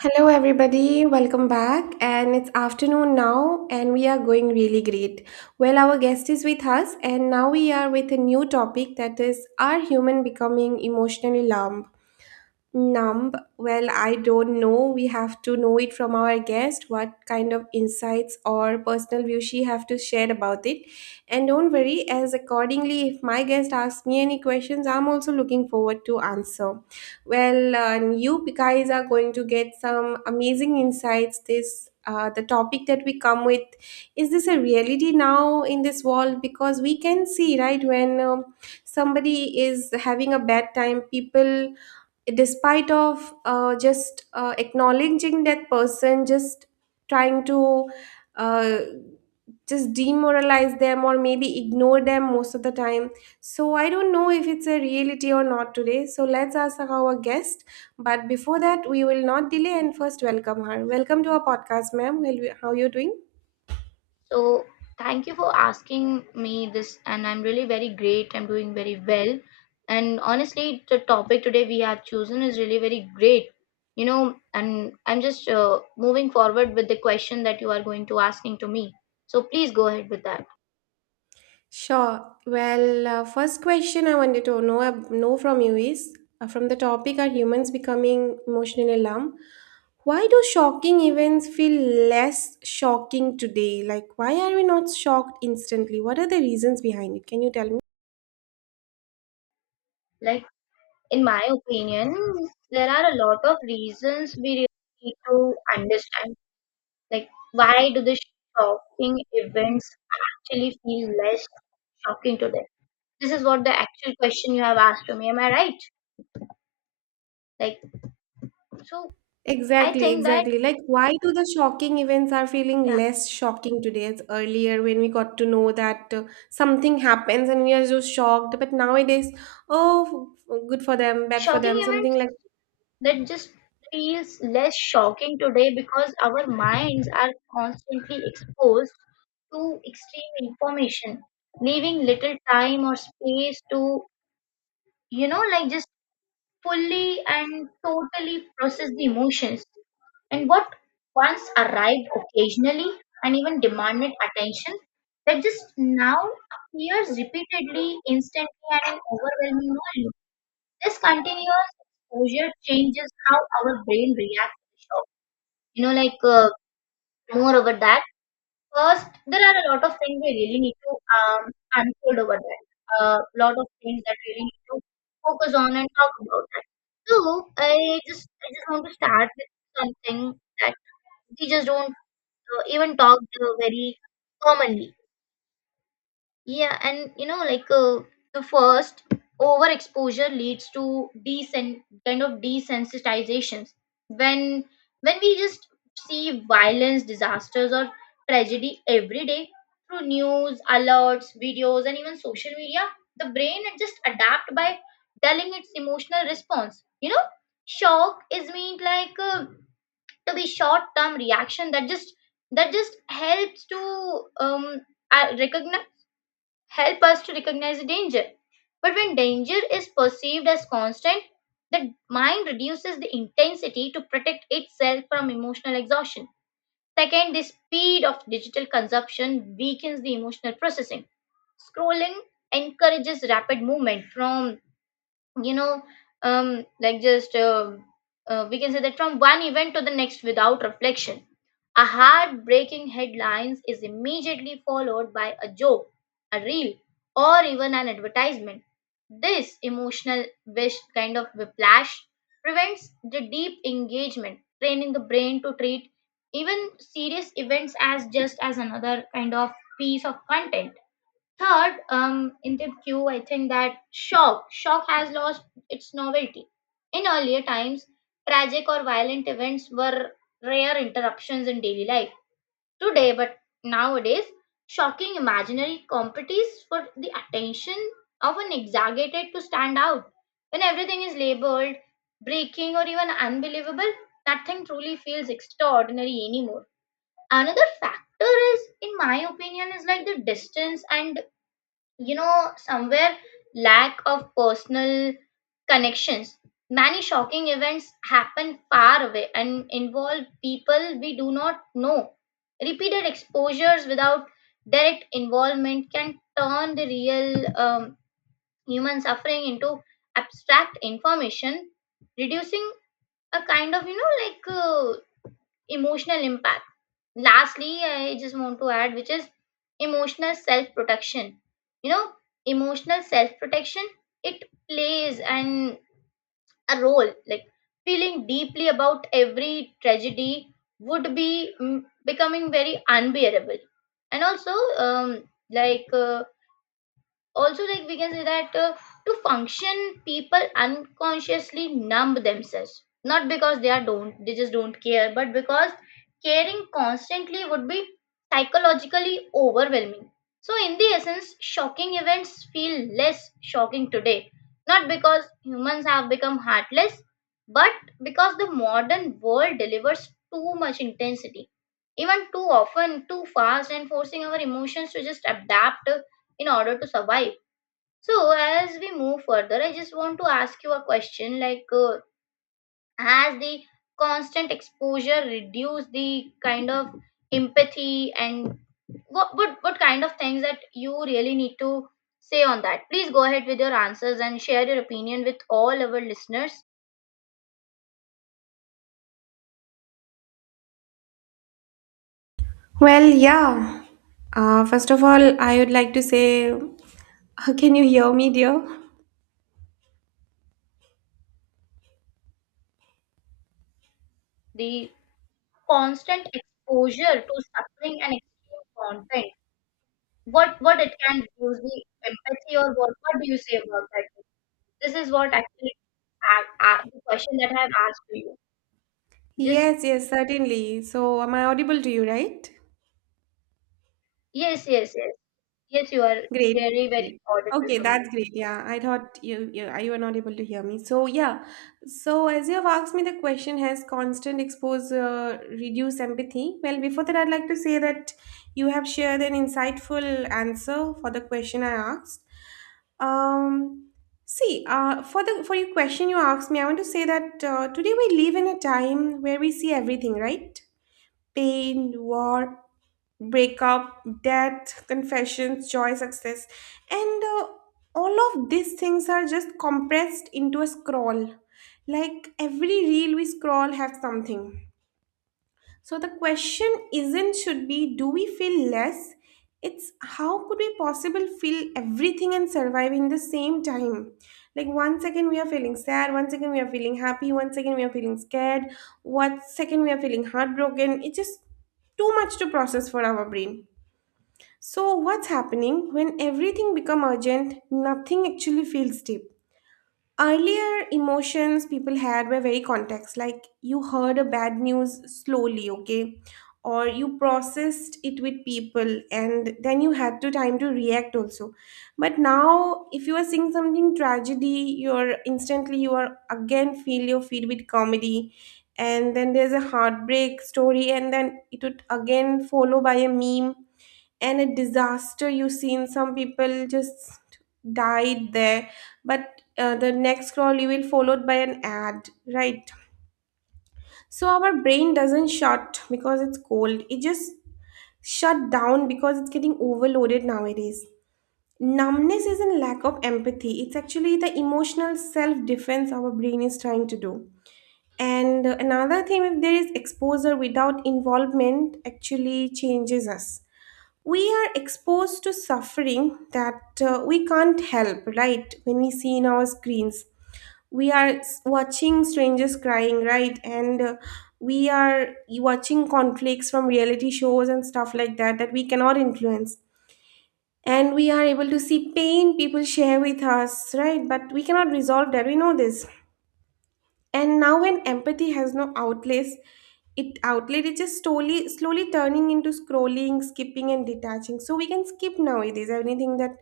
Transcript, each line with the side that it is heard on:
right: Hello, everybody. Welcome back. And it's afternoon now, and we are going really great. Our guest is with us, and now we are with a new topic that is, are human becoming emotionally numb? Numb? I don't know. We have to know it from our guest what kind of insights or personal view she have to share about it. And don't worry, as accordingly, if my guest asks me any questions, I'm also looking forward to answer. You guys are going to get some amazing insights. This the topic that we come with is this a reality now in this world? Because we can see right when somebody is having a bad time, people despite of just acknowledging that person just trying to uh, just demoralize them or maybe ignore them most of the time, so I don't know if it's a reality or not today. So let's ask our guest, but before that, we will not delay and first welcome her. Welcome to our podcast, ma'am. Well, how are you doing?
left: So thank you for asking me this, and I'm really very great. I'm doing very well. And honestly, the topic today we have chosen is really very great. You know, and I'm just moving forward with the question that you are going to asking to me. So please go ahead with that.
right: Sure. First question I wanted to know know from you is, from the topic, are humans becoming emotionally numb? Why do shocking events feel less shocking today? Like, why are we not shocked instantly? What are the reasons behind it? Can you tell me?
left: Like, in my opinion, there are a lot of reasons we really need to understand. Like, why do the shocking events actually feel less shocking today? This is what the actual question you have asked to me. Am I right? Like, so I
right: Exactly,
left: think that,
right: exactly. Like, why do the shocking events are feeling
left: yeah,
right: less shocking today as earlier, when we got to know that something happens and we are just shocked. But nowadays, oh, good for them, bad for
left: shocking
right: them, something
left: events
right: like.
left: that just feels less shocking today because our minds are constantly exposed to extreme information, leaving little time or space to, you know, like just fully and totally process the emotions and what once arrived occasionally and even demanded attention that just now appears repeatedly, instantly, and in overwhelming volume. This continuous exposure changes how our brain reacts to shock. You know, like, more over that. First, there are a lot of things we really need to um, unfold over that. A lot of things that we really need to focus on and talk about that. So I just want to start with something that we just don't even talk very commonly. Yeah, and you know, like, the first overexposure leads to decent kind of desensitizations. When when we just see violence, disasters, or tragedy every day through news, alerts, videos, and even social media, the brain it just adapt by telling its emotional response. You know, shock is meant like, to be short term reaction that just helps to recognize help us to recognize the danger. But when danger is perceived as constant, the mind reduces the intensity to protect itself from emotional exhaustion. Second, the speed of digital consumption weakens the emotional processing. Scrolling encourages rapid movement from, you know like just we can say that from one event to the next without reflection. A heartbreaking headlines is immediately followed by a joke, a reel, or even an advertisement. This emotional wish kind of whiplash prevents the deep engagement, training the brain to treat even serious events as just as another kind of piece of content. Third, in the queue, I think that shock has lost its novelty. In earlier times, tragic or violent events were rare interruptions in daily life. Today, but nowadays, shocking imaginary competes for the attention, often exaggerated to stand out. When everything is labeled, breaking, or even unbelievable, nothing truly feels extraordinary anymore. Another factor is, in my opinion, is like the distance and, you know, somewhere lack of personal connections. Many shocking events happen far away and involve people we do not know. Repeated exposures without direct involvement can turn the real human suffering into abstract information, reducing a kind of, you know, emotional impact. Lastly, I just want to add, which is emotional self protection, you know, emotional self protection, it plays an a role like feeling deeply about every tragedy would be becoming very unbearable, and also, um, like uh, also like we can say that, to function people unconsciously numb themselves, not because they just don't care, but because caring constantly would be psychologically overwhelming. So in the essence, shocking events feel less shocking today not because humans have become heartless, but because the modern world delivers too much intensity, even too often too fast, and forcing our emotions to just adapt in order to survive. So, as we move further, I just want to ask you a question like, has the constant exposure reduced the kind of empathy, and what kind of things that you really need to say on that? Please go ahead with your answers and share your opinion with all our listeners.
right: Well, yeah. First of all, I would like to say, can you hear me, dear?
left: The constant exposure to suffering and extreme content, what it can reduce the empathy, or what do you say about that? This is what actually the question that I have asked to you. Just
right: Yes, yes, certainly. So, am I audible to you, right?
left: yes, yes, yes, yes. You are
right: Great.
left: very, very
right: Great.
left: audible
right: Okay,
left: to me.
right: that's great. Yeah, I thought you, you were not able to hear me. So yeah, so as you have asked me the question, has constant exposure reduced empathy? Well, before that, I'd like to say that you have shared an insightful answer for the question I asked. Um, see, for the for your question you asked me, I want to say that today we live in a time where we see everything, right? Pain, war, breakup, death, confessions, joy, success, and all of these things are just compressed into a scroll. Like every reel we scroll have something. So the question isn't should be, do we feel less? It's how could we possibly feel everything and survive in the same time? Like 1 second we are feeling sad, 1 second we are feeling happy, 1 second we are feeling scared, 1 second we are feeling heartbroken. It's just too much to process for our brain. So what's happening, when everything become urgent, nothing actually feels deep. Earlier emotions people had were very context, like you heard a bad news slowly, okay? Or you processed it with people, and then you had to time to react also. But now if you are seeing something tragedy, you are again feel your feed with comedy, and then there's a heartbreak story, and then it would again follow by a meme, and a disaster, you've seen some people just died there. But the next scroll you will followed by an ad, right? So our brain doesn't shut because it's cold, it just shut down because it's getting overloaded nowadays. Numbness isn't lack of empathy, it's actually the emotional self-defense our brain is trying to do. And another thing, if there is exposure without involvement, actually changes us. We are exposed to suffering that we can't help, right? When we see in our screens, we are watching strangers crying, right? And we are watching conflicts from reality shows and stuff like that that we cannot influence, and we are able to see pain people share with us, right? But we cannot resolve that, we know this. And now when empathy has no outlets, it outlet is just slowly slowly turning into scrolling, skipping, and detaching. So we can skip nowadays anything that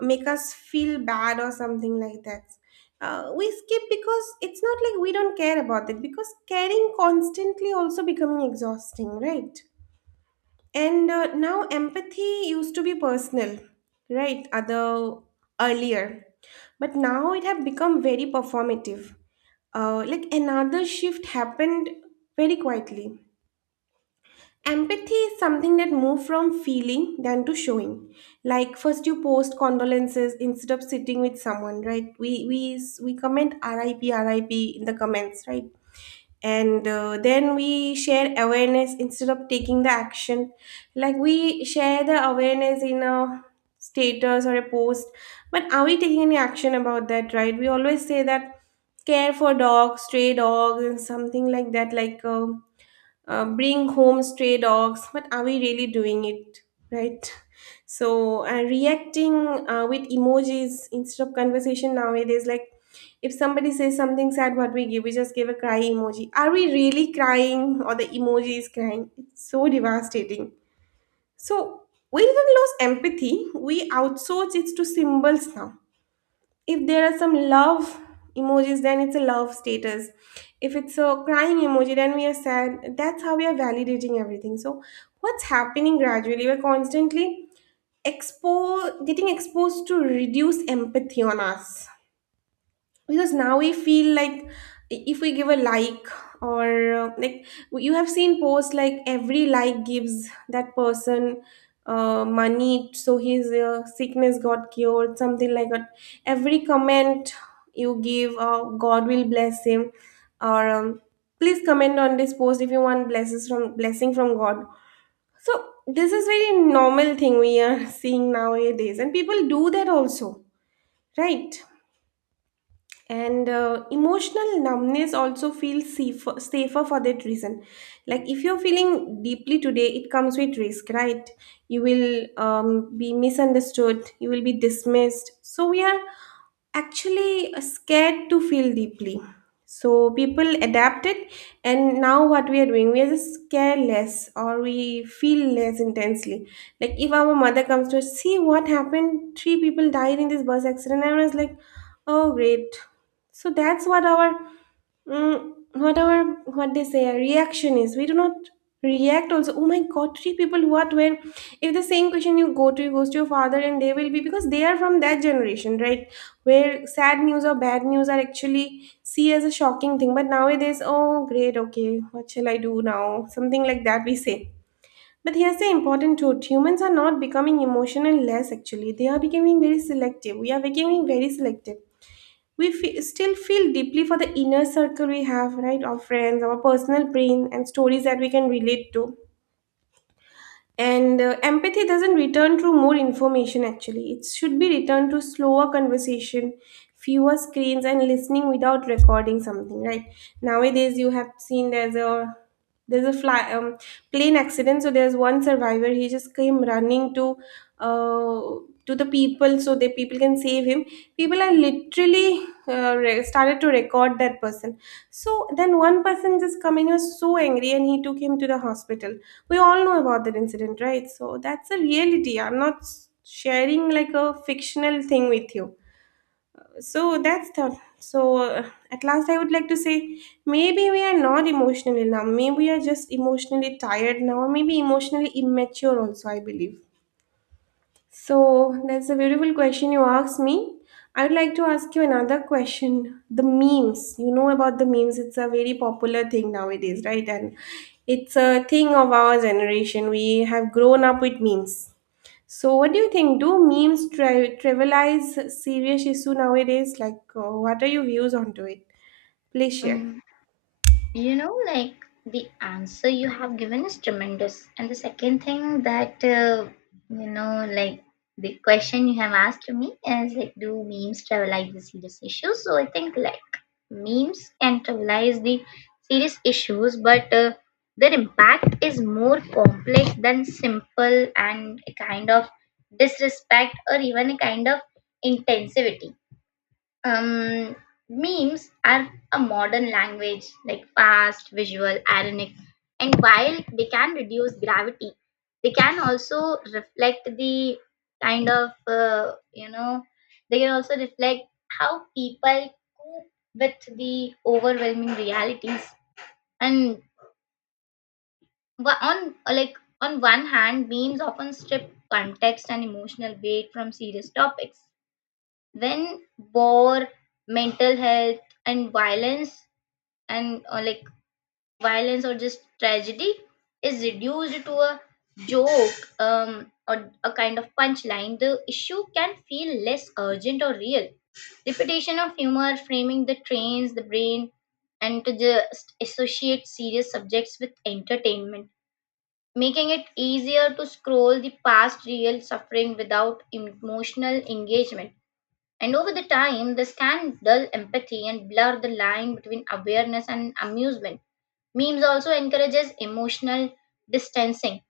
right: make us feel bad or something like that. We skip because it's not like we don't care about it, because caring constantly also becoming exhausting, right? And now empathy used to be personal, right? Other earlier, but now it have become very performative. Like another shift happened very quietly. Empathy is something that moved from feeling than to showing. Like first you post condolences instead of sitting with someone, right? We comment RIP RIP in the comments, right? And then we share awareness instead of taking the action, like we share the awareness in a status or a post, but are we taking any action about that, right? We always say that care for dogs, stray dogs, and something like that, like bring home stray dogs, but are we really doing it, right? So reacting with emojis instead of conversation nowadays, like if somebody says something sad, what we give, we just give a cry emoji. Are we really crying, or the emoji is crying? It's so devastating. So we didn't lose empathy. We outsource it to symbols now. If there are some love emojis, then it's a love status. If it's a crying emoji, then we are sad. That's how we are validating everything. So what's happening gradually, we're constantly exposed getting exposed to reduce empathy on us, because now we feel like if we give a like, or you have seen posts like every like gives that person money, so his sickness got cured, something like that. Every comment you give, god will bless him, or please comment on this post if you want blessings from blessing from god so this is very normal thing we are seeing nowadays, and people do that also, right? And emotional numbness also feels safer, safer for that reason. Like if you're feeling deeply today, it comes with risk, right? You will be misunderstood, you will be dismissed. So we are actually scared to feel deeply. So people adapted, and now what we are doing, we are just care less or we feel less intensely. Like if our mother comes to us, see what happened, three people died in this bus accident, and I was like, oh great. So that's what our what they say our reaction is. We do not react also. Oh my God, three people what when. If the same question you go to, you goes to your father, and they will be, because they are from that generation, right? Where sad news or bad news are actually see as a shocking thing, but nowadays, oh great, okay, what shall I do now, something like that we say. But here's the important truth, humans are not becoming emotional less, actually they are becoming very selective. We are becoming very selective. We still feel deeply for the inner circle we have, right? Our friends, our personal pain, and stories that we can relate to. And empathy doesn't return through more information, actually. It should be returned to slower conversation, fewer screens, and listening without recording something, right? Nowadays, you have seen there's a fly plane accident, so there's one survivor, he just came running uh, to the people so the people can save him. People are literally started to record that person. So then one person just come in, he was so angry, and he took him to the hospital. We all know about that incident, right? So that's a reality. I'm not sharing like a fictional thing with you. So that's the, so at last I would like to say, maybe we are not emotionally now, maybe we are just emotionally tired now, or maybe emotionally immature also, I believe. So that's a beautiful question you asked me. I'd like to ask you another question. The memes, you know about the memes, it's a very popular thing nowadays, right? And it's a thing of our generation. We have grown up with memes. So what do you think? Do memes trivialize serious issue nowadays? Like, what are your views onto it? Please share.
left: Mm. You know, like, the answer you have given is tremendous. And the second thing that, you know, like, the question you have asked me is like, do memes trivialize the serious issues? So I think like memes can trivialize the serious issues, but their impact is more complex than simple and a kind of disrespect or even a kind of intensivity. um, memes are a modern language, like fast, visual, ironic, and while they can reduce gravity, they can also reflect the kind of, you know, they can also reflect how people cope with the overwhelming realities. And on like on one hand, memes often strip context and emotional weight from serious topics. When war, mental health, and violence, and like violence or just tragedy, is reduced to a joke or a kind of punchline, the issue can feel less urgent or real. Repetition of humor framing the trains, the brain, and to just associate serious subjects with entertainment, making it easier to scroll the past real suffering without emotional engagement, and over the time, this can dull empathy and blur the line between awareness and amusement. Memes also encourages emotional distancing.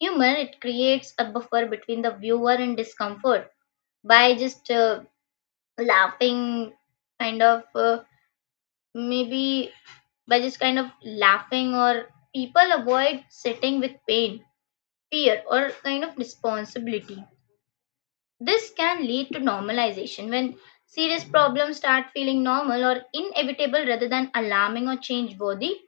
left: Humor it creates a buffer between the viewer and discomfort by just, laughing, kind of, maybe by just kind of laughing, or people avoid sitting with pain, fear, or kind of responsibility. This can lead to normalization when serious problems start feeling normal or inevitable rather than alarming or change worthy.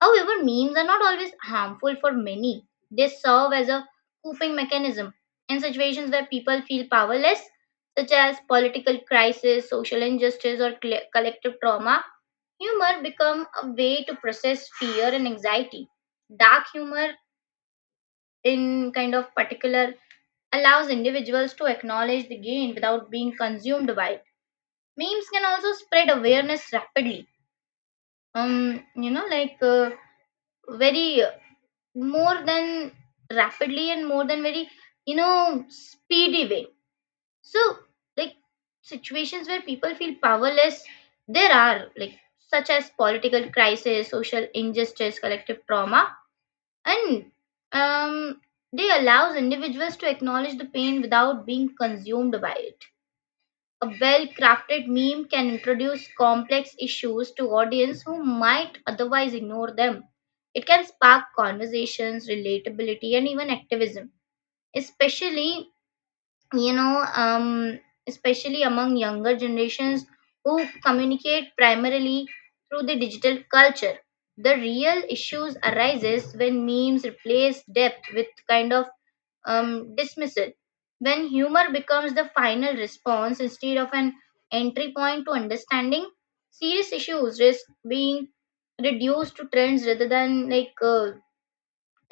left: However, memes are not always harmful for many. They serve as a coping mechanism in situations where people feel powerless, such as political crisis, social injustice, or collective trauma. Humor become a way to process fear and anxiety. Dark humor, in kind of particular, allows individuals to acknowledge the gain without being consumed by it. Memes can also spread awareness rapidly. You know, like, very more than rapidly and more than very, you know, speedy way. So, like, situations where people feel powerless, there are like such as political crisis, social injustice, collective trauma, and um, they allows individuals to acknowledge the pain without being consumed by it. A well-crafted meme can introduce complex issues to audience who might otherwise ignore them. It can spark conversations, relatability, and even activism, especially, you know, um, especially among younger generations who communicate primarily through the digital culture. The real issues arises when memes replace depth with kind of dismissal. When humor becomes the final response instead of an entry point to understanding, serious issues risk being reduced to trends rather than like, uh,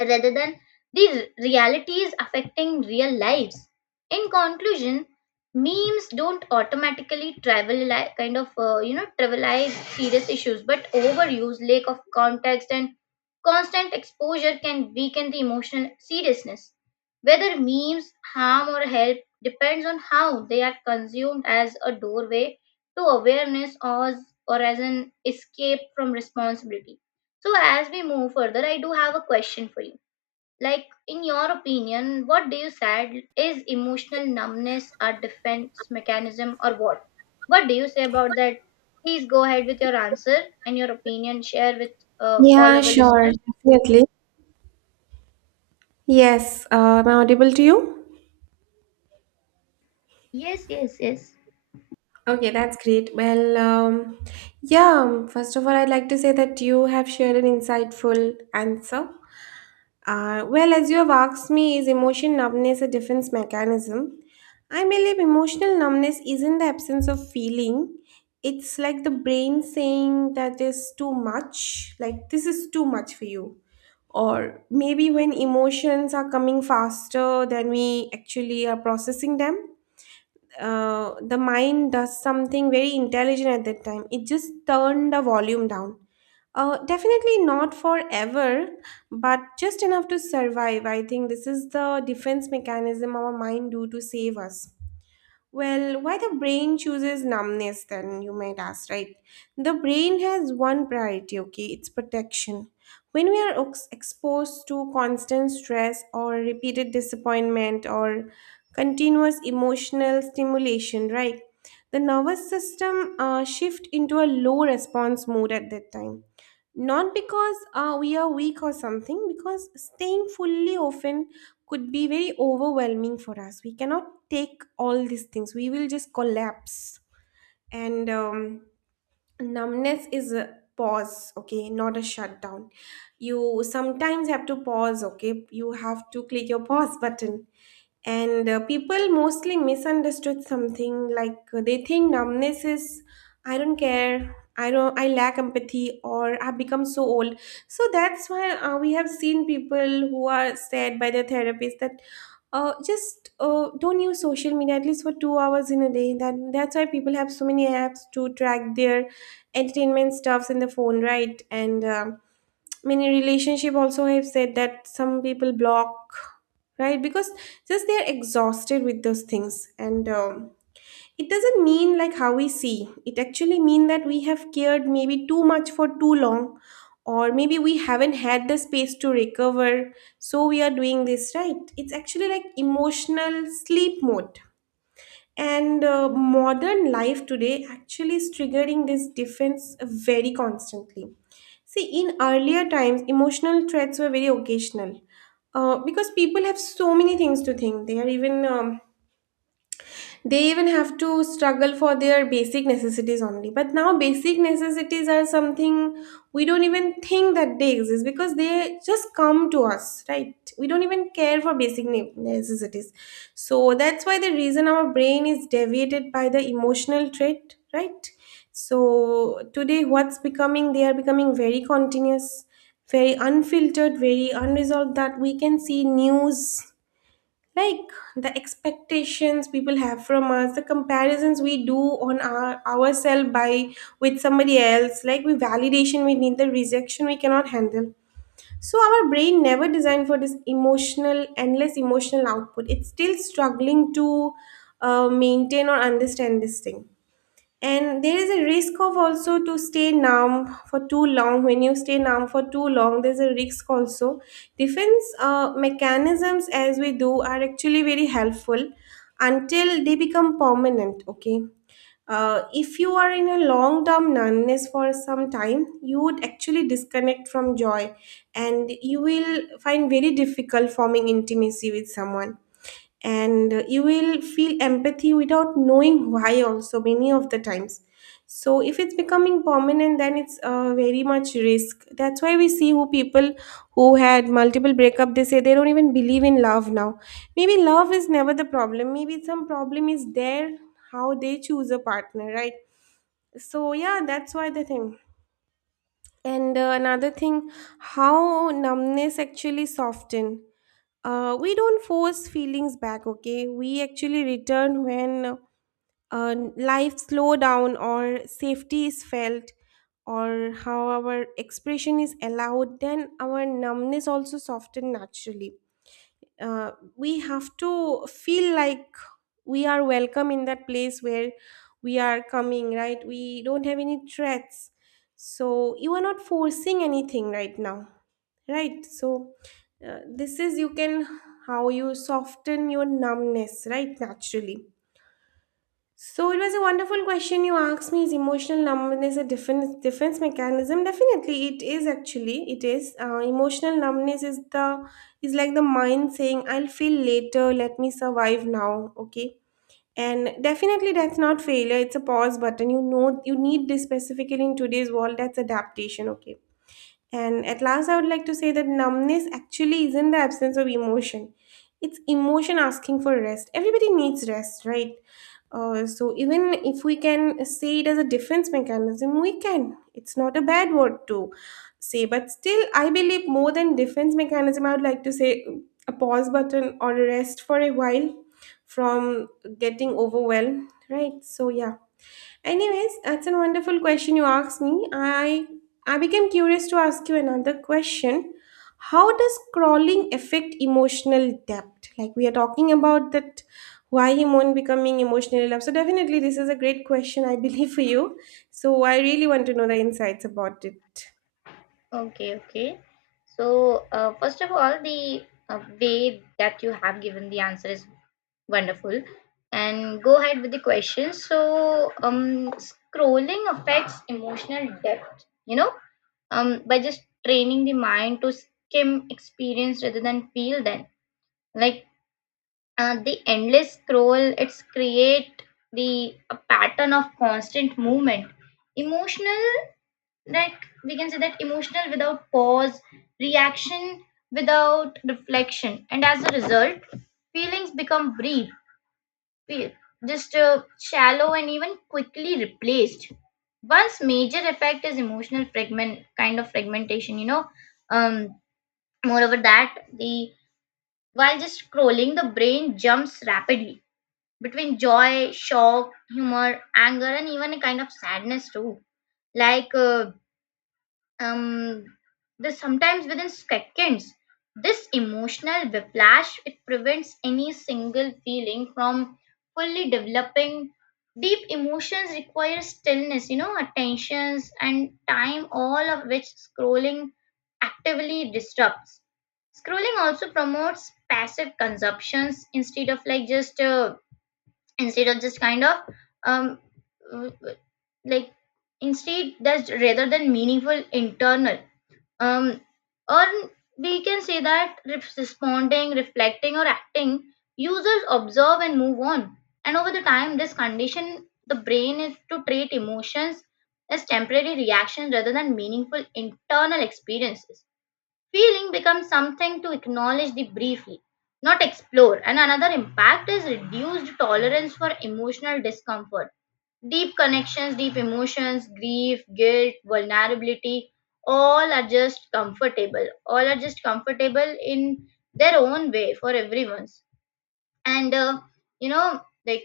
left: rather than the realities affecting real lives. In conclusion, memes don't automatically trivialize kind of, you know, trivialize serious issues, but overuse, lack of context, and constant exposure can weaken the emotional seriousness. Whether memes harm or help depends on how they are consumed as a doorway to awareness, or as an escape from responsibility. So, as we move further, I do have a question for you like, in your opinion, what do you said is emotional numbness a defense mechanism or what? What do you say about that? Please go ahead with your answer and your opinion. Share with all
right: Yeah,
left: our
right: sure,
left: listeners.
right: definitely. Yes, am I audible to you?
left: Yes, yes, yes.
right: Okay, that's great. Well, yeah, first of all, I'd like to say that you have shared an insightful answer. Well, as you have asked me, is emotion numbness a defense mechanism? I believe emotional numbness isn't the absence of feeling. It's like the brain saying that is too much, like this is too much for you. Or maybe when emotions are coming faster than we actually are processing them, the mind does something very intelligent at that time. It just turned the volume down. Definitely not forever, but just enough to survive. I think this is the defense mechanism our mind do to save us. Well, why the brain chooses numbness, then you might ask, right? The brain has one priority, okay? It's protection. When we are exposed to constant stress or repeated disappointment or continuous emotional stimulation, right? The nervous system shift into a low response mode at that time, not because we are weak or something, because staying fully often could be very overwhelming for us. We cannot take all these things, we will just collapse. And numbness is a pause, okay, not a shutdown. You sometimes have to pause, okay, you have to click your pause button. And people mostly misunderstood something, like they think numbness is I don't care, I don't, I lack empathy, or I've become so old. So that's why we have seen people who are said by their therapist that just don't use social media at least for 2 hours in a day. That's why people have so many apps to track their entertainment stuffs in the phone, right? And many relationship also have said that some people block, right, because just they're exhausted with those things. And it doesn't mean like how we see it, actually mean that we have cared maybe too much for too long, or maybe we haven't had the space to recover. So we are doing this, right? It's actually like emotional sleep mode. And modern life today actually is triggering this defense very constantly. See, in earlier times emotional threats were very occasional, because people have so many things to think. They even have to struggle for their basic necessities only. But now basic necessities are something we don't even think that they exist, because they just come to us, right? We don't even care for basic necessities. So that's why the reason our brain is deviated by the emotional trait, right? So today what's becoming they are becoming very continuous, very unfiltered, very unresolved, that we can see news, like the expectations people have from us, the comparisons we do on ourselves by, with somebody else, like we validation we need, the rejection we cannot handle. So our brain never designed for this emotional endless emotional output. It's still struggling to maintain or understand this thing. And there is a risk of also to stay numb for too long. When you stay numb for too long, there's a risk also. Defense mechanisms as we do are actually very helpful, until they become permanent, okay? Uh, if you are in a long term numbness for some time, you would actually disconnect from joy, and you will find very difficult forming intimacy with someone. And you will feel empathy without knowing why also many of the times. So if it's becoming permanent, then it's very much risk. That's why we see who people who had multiple breakup, they say they don't even believe in love now. Maybe love is never the problem, maybe some problem is there, how they choose a partner, right? So yeah, that's why the thing. And another thing, how numbness actually soften. We don't force feelings back, okay? We actually return when life slow down, or safety is felt, or how our expression is allowed, then our numbness also soften naturally. Uh, we have to feel like we are welcome in that place where we are coming, right? We don't have any threats, so you are not forcing anything right now, right? So this is you can, how you soften your numbness, right, naturally. So it was a wonderful question you asked me. Is emotional numbness a defense mechanism? Definitely, it is. Actually, it is. Emotional numbness is the, is like the mind saying, "I'll feel later. Let me survive now." Okay, and definitely that's not failure. It's a pause button. You know, you need this specifically in today's world. That's adaptation. Okay, and at last, I would like to say that numbness actually isn't the absence of emotion, it's emotion asking for rest. Everybody needs rest, right? So, even if we can say it as a defense mechanism, we can. It's not a bad word to say, but still, I believe more than defense mechanism, I would like to say a pause button, or a rest for a while from getting overwhelmed, right? So, yeah. Anyways, that's a wonderful question you asked me. I became curious to ask you another question. How does crawling affect emotional depth? Like we are talking about that why human becoming emotionally love. So definitely this is a great question, I believe, for you. So I really want to know the insights about it.
left: Okay, okay. So, first of all, the way that you have given the answer is wonderful. And go ahead with the questions. So, scrolling affects emotional depth, you know, by just training the mind to skim experience rather than feel them. Like, the endless scroll, it's create the a pattern of constant movement. Emotional, like we can say that emotional without pause, reaction without reflection, and as a result, feelings become brief pe- just shallow and even quickly replaced. One's major effect is emotional fragment kind of fragmentation. You know, um, moreover that the while just scrolling, the brain jumps rapidly between joy, shock, humor, anger, and even a kind of sadness too. Like, um this sometimes within seconds this emotional whiplash it prevents any single feeling from fully developing. Deep emotions require stillness, you know, attentions and time, all of which scrolling actively disrupts. Scrolling also promotes passive consumptions instead of like just, instead of just kind of um w- w- like instead that's rather than meaningful internal um or we can say that responding, reflecting, or acting. Users observe and move on, and over the time this condition the brain is to treat emotions as temporary reactions rather than meaningful internal experiences. Feeling becomes something to acknowledge the briefly, not explore. And another impact is reduced tolerance for emotional discomfort, deep connections, deep emotions, grief, guilt, vulnerability, all are just comfortable. All are just comfortable in their own way for everyone's. And you know, like,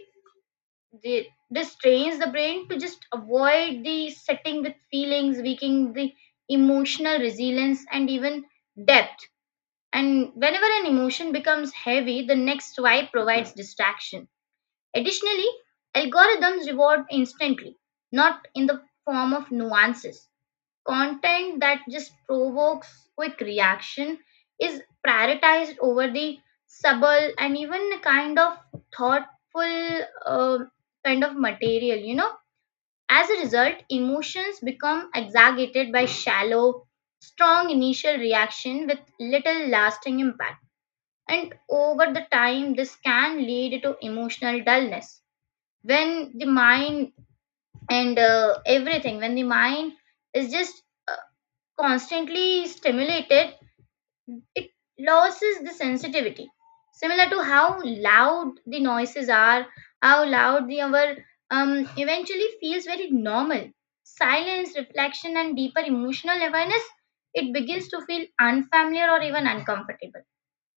left: this trains the brain to just avoid the setting with feelings, weakening the emotional resilience and even depth. And whenever an emotion becomes heavy, the next swipe provides distraction. Additionally, algorithms reward instantly, not in the form of nuances. Content that just provokes quick reaction is prioritized over the subtle and even a kind of thoughtful, kind of material, you know. As a result, emotions become exaggerated by shallow, strong initial reaction with little lasting impact. And over the time, this can lead to emotional dullness when the mind, and everything, when the mind is just, uh, constantly stimulated, it loses the sensitivity, similar to how loud the noises are, how loud the our eventually feels very normal. Silence, reflection, and deeper emotional awareness, it begins to feel unfamiliar or even uncomfortable.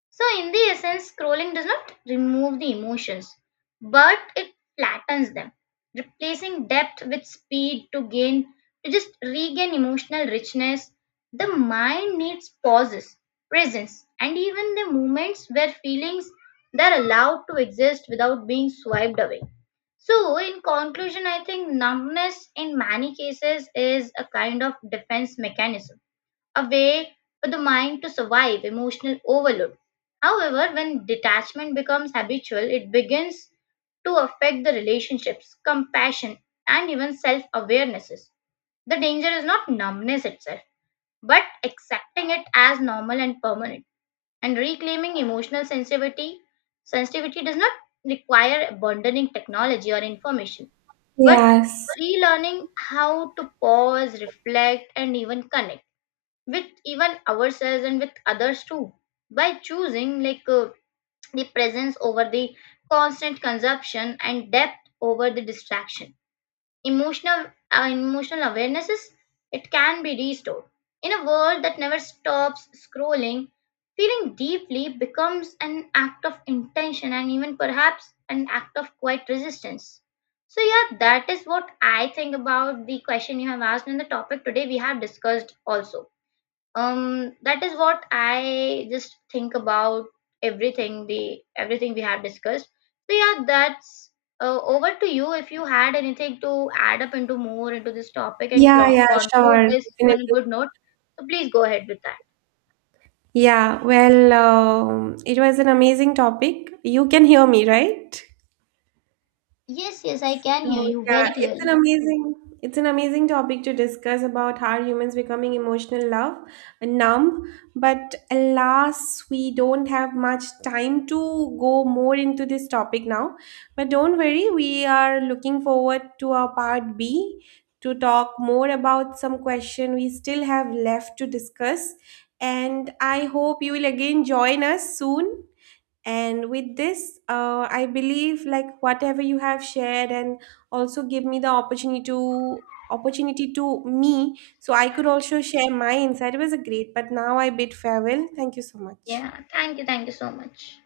left: So, in the essence, scrolling does not remove the emotions, but it flattens them, replacing depth with speed. To gain, to just regain emotional richness, the mind needs pauses, presence, and even the moments where feelings they're allowed to exist without being swiped away. So, in conclusion, I think numbness in many cases is a kind of defense mechanism, a way for the mind to survive emotional overload. However, when detachment becomes habitual, it begins to affect the relationships, compassion, and even self awarenesses. The danger is not numbness itself, but accepting it as normal and permanent. And reclaiming emotional sensitivity, sensitivity does not require abandoning technology or information, but
right: Yes.
left: relearning how to pause, reflect, and even connect with even ourselves and with others too, by choosing like, the presence over the constant consumption and depth over the distraction. Emotional, emotional awarenesses, it can be restored. In a world that never stops scrolling, feeling deeply becomes an act of intention and even perhaps an act of quiet resistance. So yeah, that is what I think about the question you have asked and the topic today we have discussed also. That is what I just think about everything, the everything we have discussed. So yeah, that's, over to you if you had anything to add up into more into this topic and
right: Yeah, yeah,
left: conclude
right: sure.
left: this on a
right: Definitely.
left: good note. So please go ahead with that.
right: Yeah, well, it was an amazing topic. You can hear me, right?
left: Yes, yes, I can
right: So
left: hear you
right: yeah,
left: very
right: it's an
left: clearly.
right: amazing, it's an amazing topic to discuss about how humans becoming emotional love numb. But alas, we don't have much time to go more into this topic now. But don't worry, we are looking forward to our part B to talk more about some question we still have left to discuss. And I hope you will again join us soon. And with this I believe, like, whatever you have shared and also give me the opportunity to, me, so I could also share my insight. It was a great, but now I bid farewell. Thank you so much.
left: Yeah, thank you, thank you so much.